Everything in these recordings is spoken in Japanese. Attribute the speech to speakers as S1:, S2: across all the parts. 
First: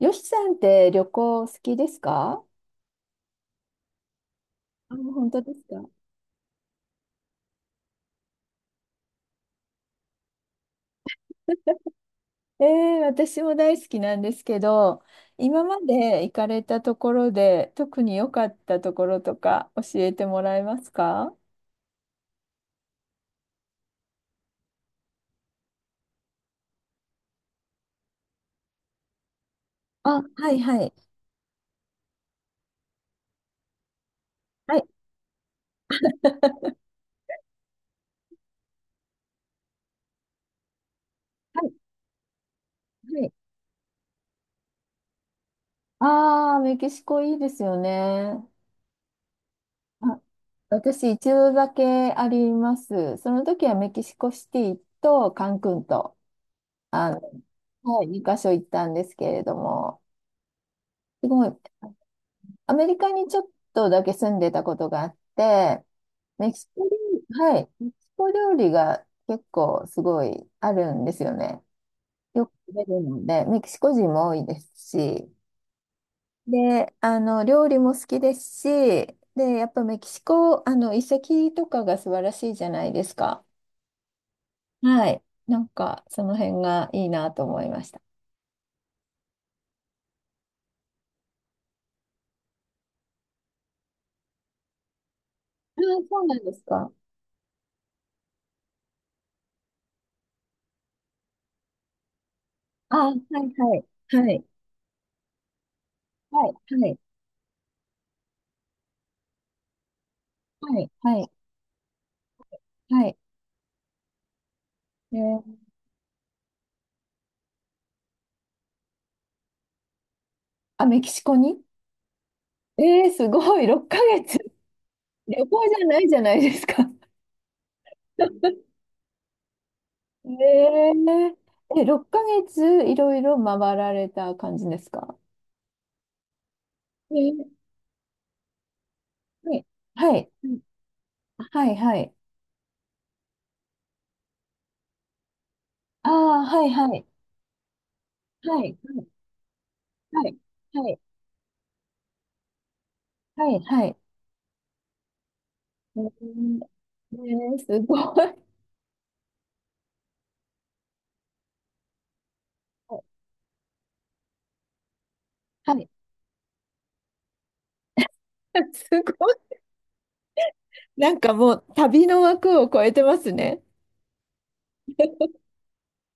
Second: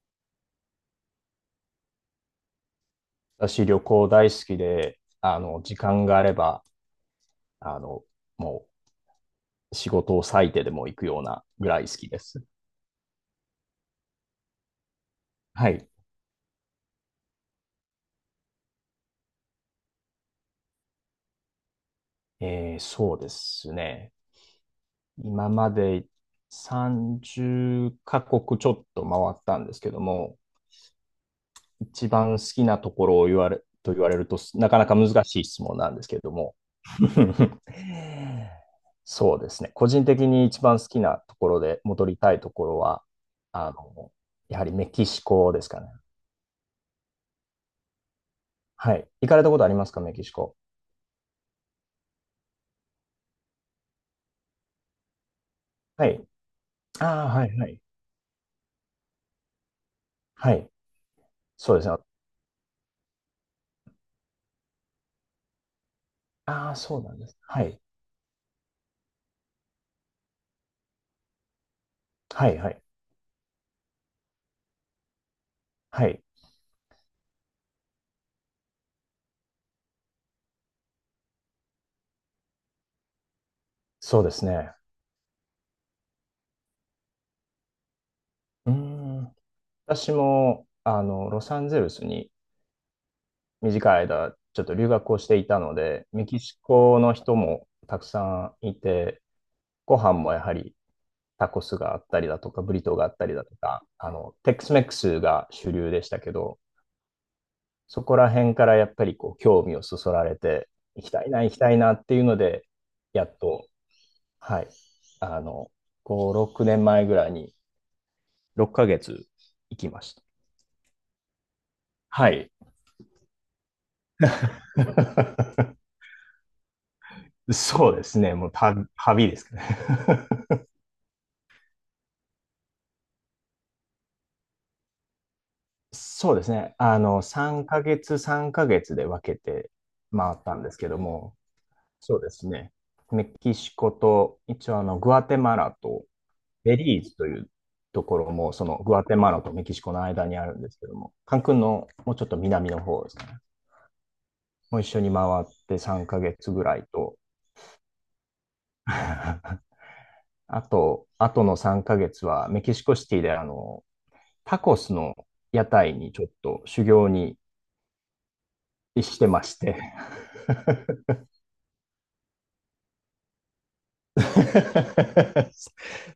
S1: よしさんって旅行好きですか？
S2: 私、旅行大好き
S1: あ、
S2: で、
S1: 本当です
S2: 時
S1: か。
S2: 間があれば、あの、もう仕事を割いてでも行くようなぐらい好きです。
S1: え私も大好きなんですけど、今
S2: は
S1: ま
S2: い。
S1: で行かれたところで特に良かったところとか教えてもらえますか？
S2: そうですね。今まで30カ国ちょっと回ったんですけど
S1: あ、
S2: も、
S1: はいはい。
S2: 一番好きなところを言われると、な
S1: は
S2: かな
S1: い、
S2: か難しい質問なんですけども。そうですね。個人的に一番好きなところ
S1: はい、
S2: で戻りたいところは、
S1: はい。
S2: あの、やはりメキシコですかね。
S1: ああ、メキシコいいですよね。
S2: はい。行かれたことありますか、メ
S1: あ、
S2: キシコ。
S1: 私一度だけあります。その時はメキシコシティとカンクン
S2: は
S1: と、
S2: い。あ
S1: あ
S2: あ、はいはい。
S1: の、はい、2箇所行ったんですけれども、
S2: はい。
S1: すごい、
S2: そうですね。
S1: アメリカにちょっとだけ住んでたことがあって、メキシ
S2: ああ、
S1: コ料
S2: そうなんで
S1: 理、
S2: す。
S1: は
S2: は
S1: い、
S2: い。
S1: メキシコ料理が結構すごいあるんですよね。よ
S2: は
S1: く
S2: いは
S1: 食
S2: い。
S1: べるので、メキシコ人も多いですし、
S2: はい。
S1: で、料理も好きですし、で、やっぱメキシコ、遺跡とかが素晴らしいじゃないですか。
S2: そうですね。
S1: はい。なんか、その辺がいいなと思いました。
S2: うーん。私も、ロサンゼルスに短い間、ちょっと留学をしていたの
S1: ああ、
S2: で、
S1: そう
S2: メ
S1: な
S2: キ
S1: んで
S2: シ
S1: すか。
S2: コの人もたくさんいて、ご飯もやはりタコスがあったりだとか、ブリトー
S1: あ
S2: があ
S1: あ、は
S2: っ
S1: い
S2: たりだと
S1: は
S2: か、
S1: い。はい。
S2: テックスメックスが主流でしたけ
S1: は
S2: ど、
S1: い。はい。
S2: そこら辺からやっぱりこう興味をそそられて、
S1: はい。
S2: 行き
S1: は
S2: たい
S1: い。
S2: な、行きたいなっていうので、
S1: はい。
S2: やっと、はい、
S1: え
S2: あ
S1: ー
S2: の、5、6年前ぐらいに6ヶ月行きました。
S1: あ、メキシコに
S2: はい。
S1: すごい、6ヶ月。旅行 じゃないじゃないですか。
S2: そうですね。もう 旅ですかね。
S1: ねええ、6ヶ月いろいろ回られた感じですか？
S2: そうですね。
S1: えー、
S2: 3ヶ月、3ヶ月で分け
S1: はい、
S2: て
S1: はい、
S2: 回ったんですけども、
S1: はい、はい。
S2: そうですね。メキシコと、一応グアテマラと、
S1: ああ、はい、
S2: ベ
S1: は
S2: リー
S1: い、
S2: ズというところも、
S1: は
S2: そ
S1: い、
S2: のグアテマラとメキシコの間
S1: はい、
S2: にあるんですけ
S1: は
S2: ど
S1: い、
S2: も、カンクンのもうちょっと南の方ですね。
S1: はい、はい、はい。
S2: もう一緒に回って3ヶ月ぐらい
S1: え
S2: と、
S1: ーえ、すごい。
S2: あとの3ヶ月はメキシコシティでタコスの屋
S1: はい。
S2: 台にちょっと修行に
S1: す
S2: して
S1: ごい。
S2: まして。
S1: なんかもう旅の枠を超えてますね。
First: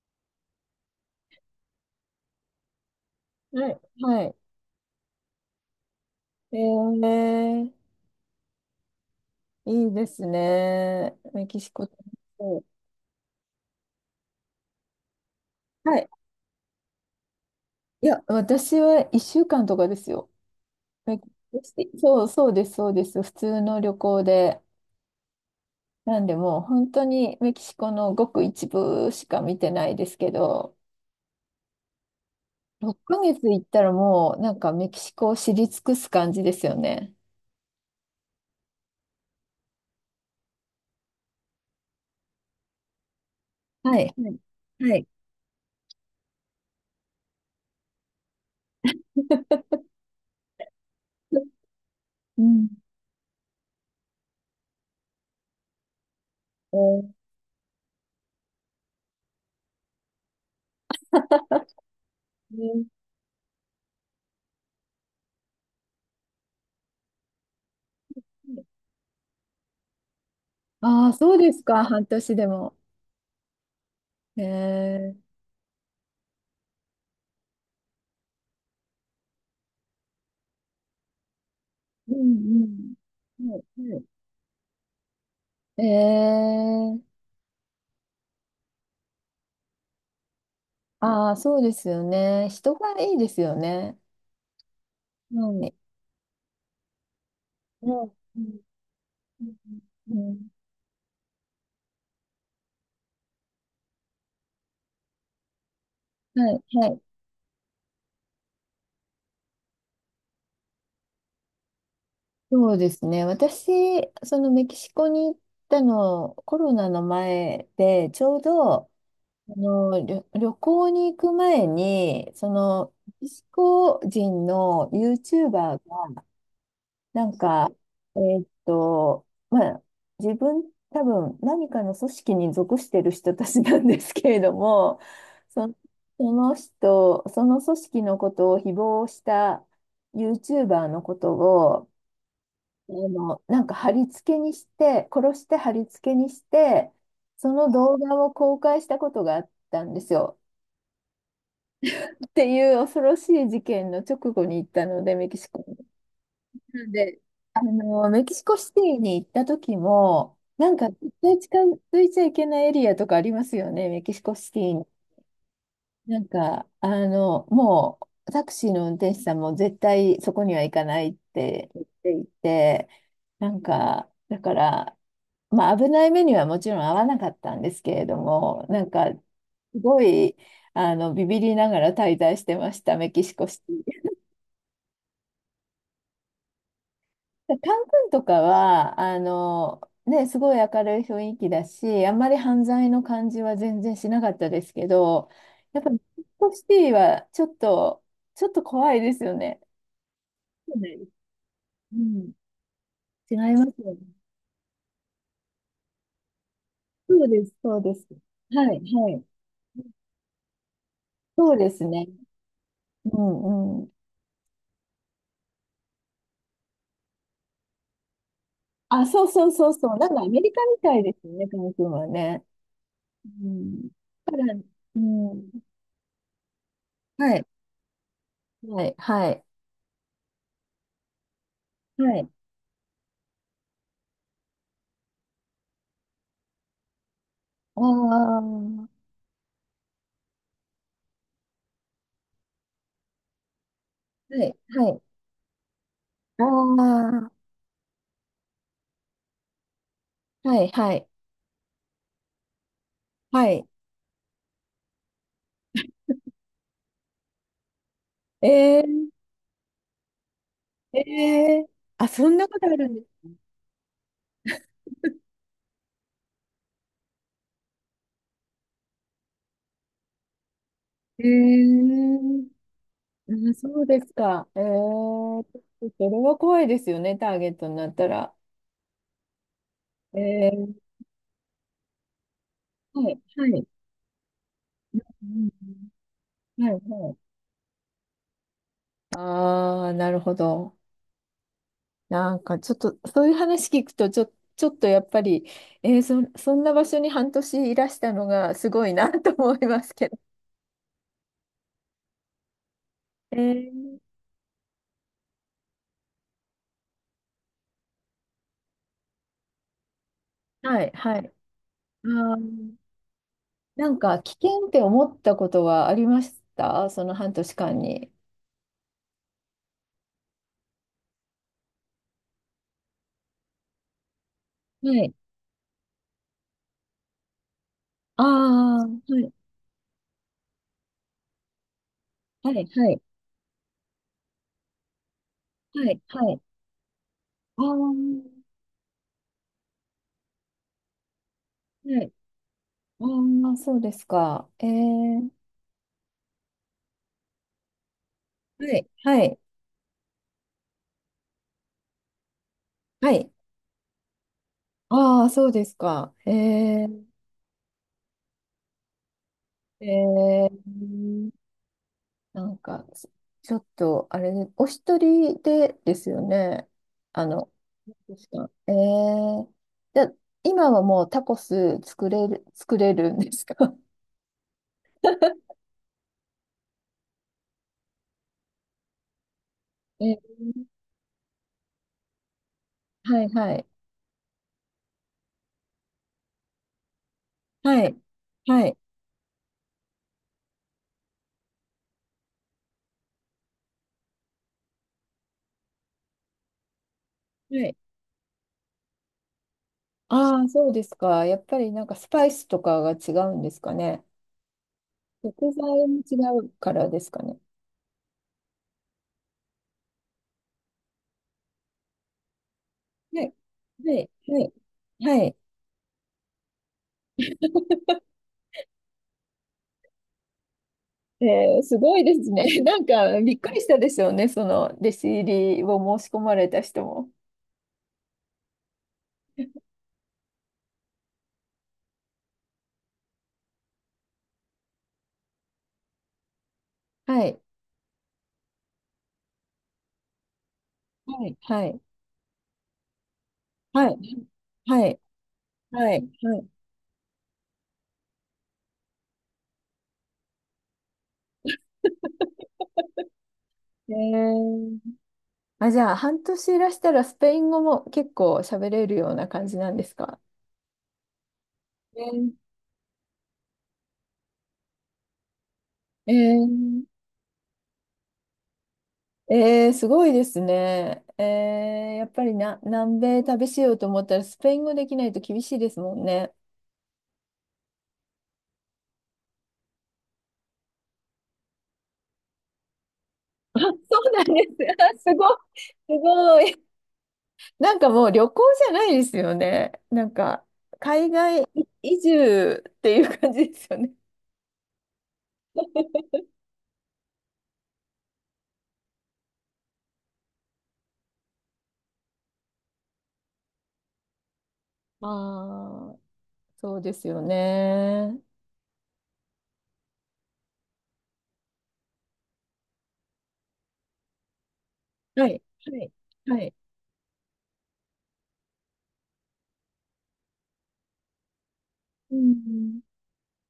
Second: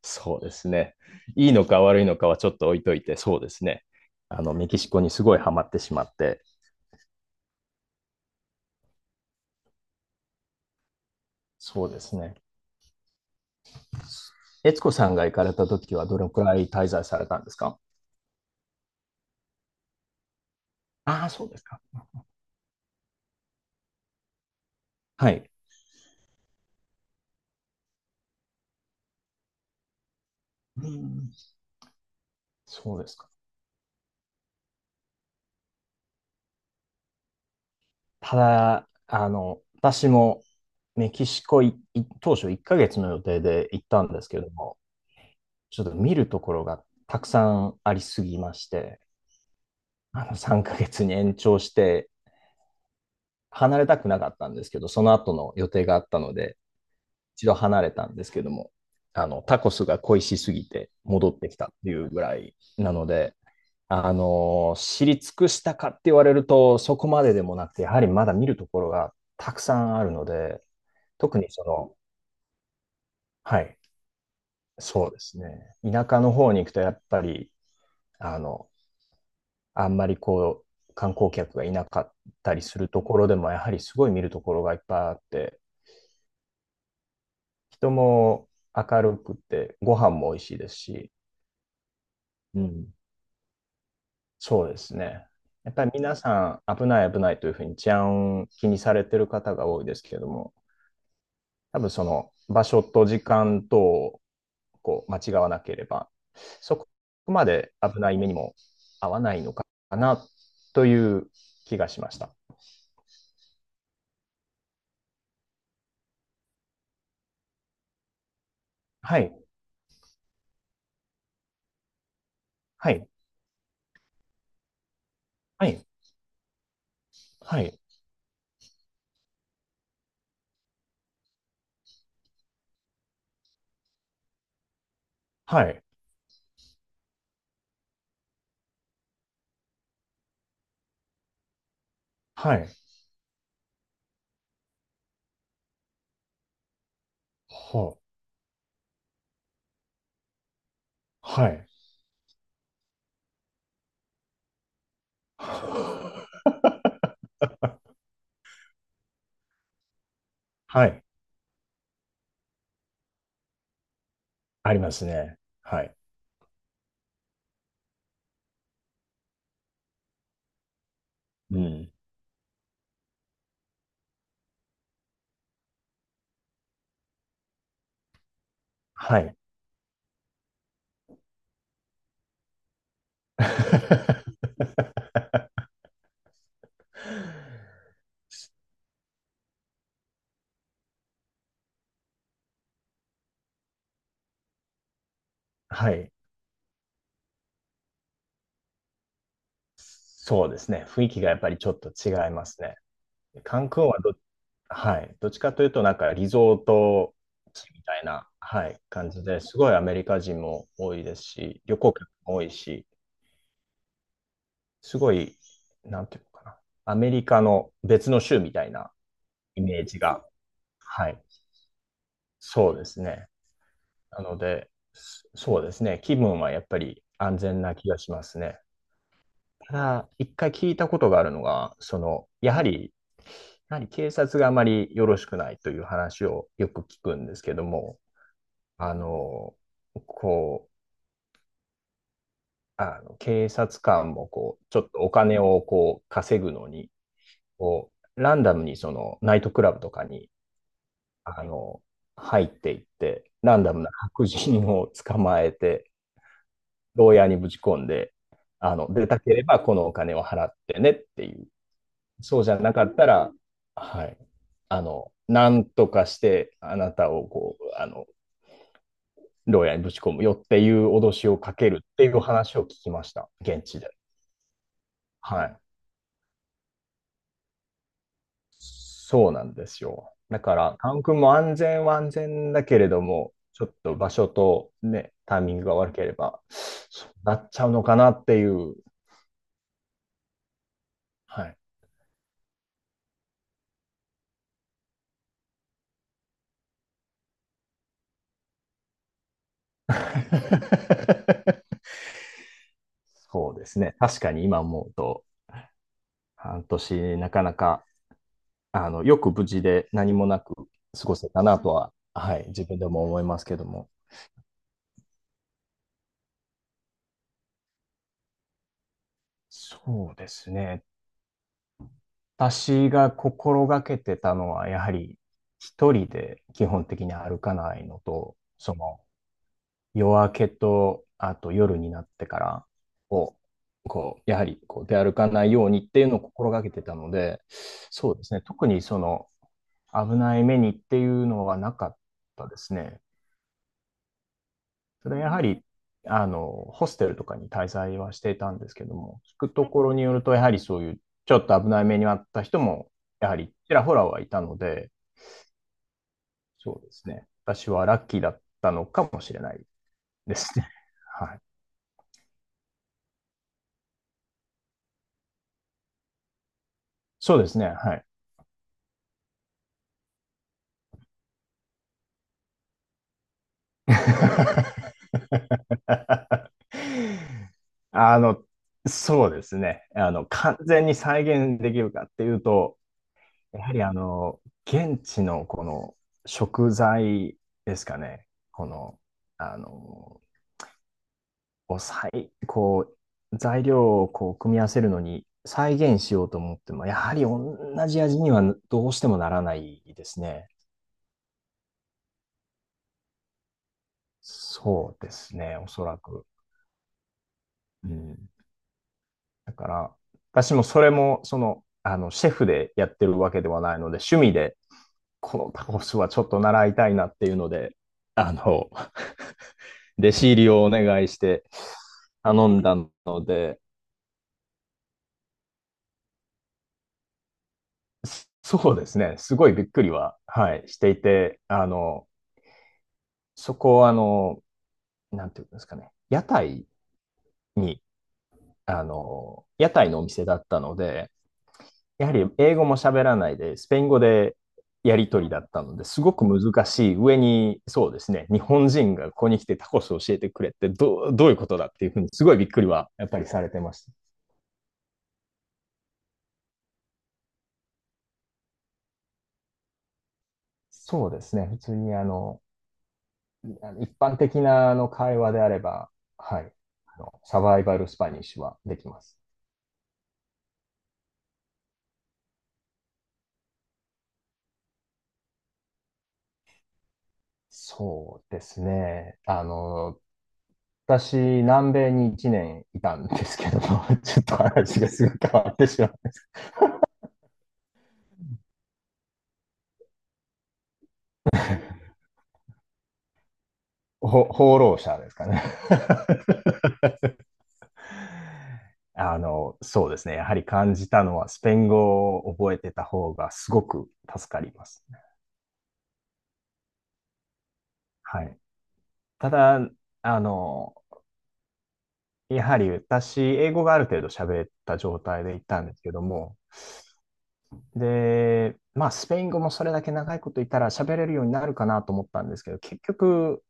S2: そうですね。いいのか悪いのかはちょっと置いといて、そうです
S1: はい。
S2: ね。
S1: はい。
S2: メキシコにすごいハマってしまって、
S1: えー、いいですね。メキシ
S2: そ
S1: コ。
S2: うですね。悦子さんが行かれた時
S1: は
S2: は
S1: い。
S2: どれくらい滞在されたんですか？
S1: いや、私は1週間とかですよ。えメ
S2: ああー、そうです
S1: キ
S2: か。
S1: シそう、そうです、そうです。普通の旅行で。
S2: はい。
S1: なんで、もう本当にメキシコのごく一部しか見てないですけど、
S2: うん。
S1: 6
S2: そうですか。
S1: ヶ月行ったらもうなんかメキシコを知り尽くす感じですよね。
S2: ただ、私もメキシコいい当初1ヶ月の予定で行っ
S1: は
S2: た
S1: い。
S2: んです
S1: は
S2: けども、
S1: い。はい。
S2: ちょっと見るところがたくさんありすぎまして、あの3ヶ月に延長して
S1: うん。
S2: 離れたくなかったんですけど、その後の予定があったので、
S1: え
S2: 一度離れたんですけども、タコスが恋しすぎて戻ってきたっていうぐらいな
S1: ー
S2: ので、知り尽くしたかって言われると、そこまででもなくて、やはりまだ見るところがたくさんあるので、
S1: ああ、そ
S2: 特
S1: う
S2: に
S1: です
S2: そ
S1: か、
S2: の、
S1: 半年でも。
S2: はい、
S1: え
S2: そう
S1: ー、
S2: ですね。田舎の方に行くと、やっぱり、あの、あんまりこう、観光客がいなかっ
S1: う
S2: たりする
S1: ん
S2: ところで
S1: うん。
S2: も、
S1: は
S2: やはり
S1: い
S2: す
S1: はい
S2: ごい見るところがいっぱいあって、
S1: えー
S2: 人も明るくて、ご飯も美味しいですし、
S1: ああ、そうですよね。
S2: う
S1: 人
S2: ん、
S1: がいいですよね。
S2: そうですね。
S1: うん。
S2: や
S1: ね
S2: っぱり皆さん危ない危ないというふうに治
S1: うんう
S2: 安
S1: ん
S2: 気にされてる方が多いです
S1: う
S2: けれど
S1: ん、
S2: も、多分その場所と時間とをこう間違わなければ、
S1: はい、
S2: そ
S1: は
S2: こ
S1: い。
S2: まで危ない目にも合わないのかなという気がしました。
S1: そうですね。私、そのメキシコに行ったの、コロナの前で、ちょうど、
S2: はい、
S1: 旅行に行く前に、そ
S2: は
S1: の、
S2: い、
S1: メキシコ人の
S2: は
S1: YouTuber
S2: い、
S1: なん
S2: は
S1: か、
S2: い、
S1: まあ、自分、多分何かの組織に属してる人たちなんですけれども、
S2: は
S1: そ、
S2: い、
S1: その人、その組織のことを誹謗した YouTuber のことを、
S2: はい、
S1: なんか貼り付けにして、殺して貼り付けにして、その動画を公開したことがあったんですよ。
S2: ははい。
S1: っていう恐ろしい事件の直後に行ったので、メキシコ。なんで、メキシコシティに行った時も、なん
S2: は
S1: か
S2: い、
S1: 絶対近づいちゃいけないエリアとかありますよね、メキシコシティ
S2: あり
S1: に。
S2: ますね。はい。
S1: なんか、もうタクシーの運転手さんも絶対そこには行かないっ
S2: う
S1: て言っ
S2: ん。
S1: ていて、なんか、だから、まあ危ない目にはもちろん合わなかったんですけれども、なんか、
S2: は
S1: す
S2: い。
S1: ごい、ビビりながら滞在してました、メキシコシティ。カン君とかは、ね、すごい明るい雰囲気だし、あんまり犯罪の感じは全然しなかったですけど、やっぱ
S2: は
S1: り
S2: い。
S1: メキシコシティはちょっと、怖いですよね。
S2: そうです
S1: そう
S2: ね。
S1: です。
S2: 雰囲気がやっぱりちょっと
S1: う
S2: 違い
S1: ん、
S2: ますね。
S1: 違い
S2: カ
S1: ま
S2: ン
S1: す
S2: クン
S1: よね。
S2: はどはい。どっちかというと、なんかリゾート
S1: そうです、
S2: 地
S1: そ
S2: み
S1: うで
S2: たい
S1: す。
S2: な、は
S1: はい、
S2: い、感
S1: は
S2: じ
S1: い。
S2: で、すごいアメリカ人も多いです
S1: そう
S2: し、
S1: で
S2: 旅
S1: す
S2: 行
S1: ね。
S2: 客も多いし、
S1: うん、うん。
S2: すごい、なんていうのかな、アメリカの別の州みたいな
S1: あ、そうそう
S2: イ
S1: そう
S2: メー
S1: そう。
S2: ジ
S1: なんか
S2: が、
S1: アメリカみたい
S2: は
S1: で
S2: い、
S1: すよね、カン君はね。
S2: そうですね。
S1: うん。
S2: な
S1: だか
S2: の
S1: ら、
S2: で、
S1: うん。
S2: そうですね。気分はやっぱり
S1: は
S2: 安
S1: い、
S2: 全な気がしますね。
S1: はい、はい。
S2: ただ、一回聞いたことがあるのが、そ
S1: は
S2: の、
S1: い。
S2: やはり、やはり警察があまりよろしくないという話をよく聞くんですけど
S1: あ
S2: も、あ
S1: あ。
S2: の、こ警察官も
S1: はい、
S2: こう、ちょ
S1: は
S2: っと
S1: い。
S2: お金をこう、稼
S1: あ
S2: ぐのに、
S1: あ、
S2: こう、ランダムにその、ナイトクラブとかに、
S1: はい、はい、
S2: あの、入っていって、
S1: は
S2: ラン
S1: い。
S2: ダムな白人を捕まえて、牢屋にぶち込んで、出
S1: え
S2: たければこのお金を払ってねっ
S1: ー、
S2: ていう。
S1: えー、あ、そん
S2: そう
S1: な
S2: じゃ
S1: ことあ
S2: なか
S1: るん
S2: っ
S1: で
S2: た
S1: す
S2: ら、はい。なんとかしてあなたをこう、牢屋にぶち込むよっていう脅しをかけるっ
S1: ね。
S2: ていう話を聞きました。
S1: あ、
S2: 現地
S1: そう
S2: で。
S1: ですか。
S2: はい。
S1: それは怖いですよね、ターゲットになったら。
S2: そうなんですよ。
S1: え
S2: だか
S1: ー、
S2: ら、カン君も安全は安全だけれど
S1: はい、
S2: も、
S1: は
S2: ちょ
S1: い。
S2: っと場所とね、
S1: う
S2: タイ
S1: ん、
S2: ミングが悪ければ、
S1: はい、
S2: そ
S1: は
S2: う
S1: い。
S2: なっちゃうのかなっていう。
S1: ああ、なるほど。
S2: はい。
S1: なんかちょっと、そういう話聞くと、ちょっとやっぱり、そんな場所に半年いらしたのがすごいなと思いますけど。え
S2: そうですね。
S1: ー、
S2: 確かに今思うと、半年なかなか、よく無事で何もなく
S1: はい、
S2: 過ご
S1: は
S2: せ
S1: い。
S2: たなとは、
S1: あ
S2: はい、自
S1: ー
S2: 分でも思いますけど
S1: な
S2: も。
S1: んか危険って思ったことはありましたその半年間に？
S2: そうですね。私が心がけてたのは、やは
S1: はい。
S2: り一人で基本的に歩かないの
S1: あ
S2: と、そ
S1: あ、は
S2: の
S1: い、
S2: 夜明けと、あと夜になってか
S1: はい、
S2: ら
S1: はい、
S2: を、こう、やはりこう出歩かないよう
S1: は
S2: にっ
S1: い、
S2: ていうのを
S1: はい。
S2: 心がけてたので、
S1: ああ、は
S2: そうですね、特にその危ない目にっていうのはなかっ
S1: い。
S2: たですね。
S1: ああ、そうですか。
S2: それはやはり、あの、ホステルとかに滞在はしていたんで
S1: は
S2: すけ
S1: い、
S2: ども、
S1: はい、
S2: 聞くところによると、やはりそういうちょっと危ない目に遭った人も、
S1: は
S2: や
S1: い。
S2: はりちらほらはいたので、
S1: ああ、そうですか。
S2: そうで
S1: ー、
S2: すね。私はラッキーだったのかもしれないで
S1: え
S2: すね。
S1: ー、
S2: はい。
S1: なんか、ちょっと、あれ、お一人でですよね。あ
S2: そうで
S1: の、
S2: すね。はい。
S1: ですか。じゃあ今はもうタコス作れるんですか？
S2: あの、そうですね。
S1: え、
S2: 完全に再現できるかっていうと、
S1: はいは
S2: や
S1: い。
S2: はり現地のこの食材で
S1: は
S2: す
S1: い。
S2: かね。こ
S1: はい。
S2: の、あの、こう、再こう、材料をこう組み合わせるのに再現しようと思っても、やはり同
S1: はい。
S2: じ味にはどうしてもならないです
S1: ああ、
S2: ね。
S1: そうですか。やっぱりなんかスパイスとかが違うんですかね。
S2: そうです
S1: 食
S2: ね、
S1: 材
S2: おそら
S1: も
S2: く。
S1: 違うからですかね。
S2: うん。だから、私もそれも、その、シェフでやってる
S1: は
S2: わ
S1: い。
S2: けではないの
S1: は
S2: で、
S1: い。
S2: 趣味
S1: はい。
S2: で、
S1: はい。
S2: このタコスはちょっと習いたいなっていうので、あの、弟子入りをお願いして
S1: すごいですね。
S2: 頼 んだ
S1: なんか
S2: の
S1: びっくり
S2: で、
S1: したでしょうね。その弟子入りを申し込まれた人も。
S2: そうですね、すごいびっくりは、はい、していて、そこは、なんていうんですかね、屋台
S1: はい。
S2: に、屋台のお店だったので、
S1: はい。はい。
S2: やはり英語も喋らないで、スペイン
S1: はい。
S2: 語で
S1: は
S2: や
S1: い。
S2: り取りだったので、
S1: はい。
S2: すごく
S1: はい
S2: 難しい上に、そうですね、日本人がここに来てタコスを教えてくれってどういうことだっていうふうに、すごいびっくりはやっぱりされてました。
S1: えー、あ、じゃあ、半年いらしたらスペイン語も結構喋れるような感じなんですか？
S2: そうですね、普通に
S1: えー
S2: あの一般的なあの会話であれば、
S1: え
S2: はい、
S1: ー、
S2: あのサバイバルスパニッシュはできます。
S1: すごいですね。やっぱりな、南米旅しようと思ったらスペイン語できないと厳しいですもんね。
S2: そうですね、私、南米に1年いたんですけど
S1: あ、そ
S2: も、
S1: う
S2: ちょ
S1: な
S2: っ
S1: ん
S2: と
S1: で
S2: 話
S1: す。
S2: が
S1: あ、
S2: す
S1: す
S2: ぐ変
S1: ごい。
S2: わってしまう。
S1: すごい。なんかもう旅行じゃないですよね。なんか、海外移住っていう感じですよね。
S2: 放浪者ですかね。そうですね。やはり感じたのは、スペイン語を覚えてた方がすごく助かりますね。
S1: ああ、そうですよね。
S2: はい。ただ、あの、やはり私、英語がある程度喋った状態
S1: は
S2: で
S1: い。
S2: 行ったんで
S1: は
S2: す
S1: い。
S2: けども、
S1: はい。
S2: で、まあ、スペイン語もそれだけ長いこといたら喋れるようになるかなと思っ
S1: う
S2: たんですけど、結
S1: ん。
S2: 局、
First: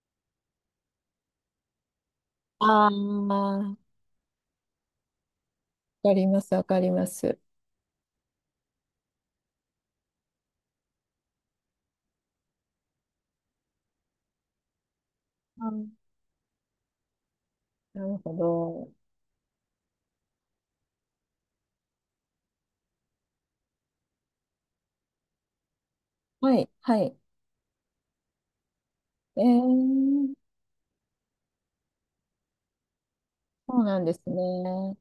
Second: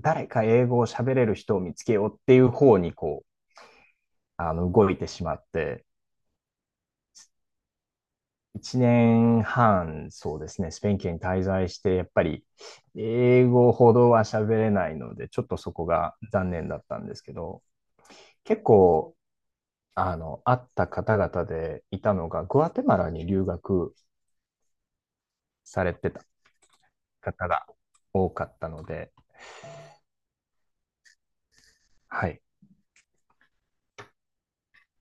S2: 誰か英語を喋れる人を見つけようっていう方
S1: ああ、
S2: にこう、
S1: わ
S2: 動いてしまって、
S1: かります。わかります。
S2: 1年半、そうですね、スペイン圏に滞在して、やっぱり英語ほどは喋れないので、ちょっと
S1: う
S2: そこ
S1: ん、
S2: が残念だったんですけど、
S1: なるほ
S2: 結
S1: ど。
S2: 構、会った方々でいたのが、グアテマラに留学されてた
S1: はい。はい。
S2: 方が多かったので、
S1: えー、
S2: はい。
S1: そうなんですね。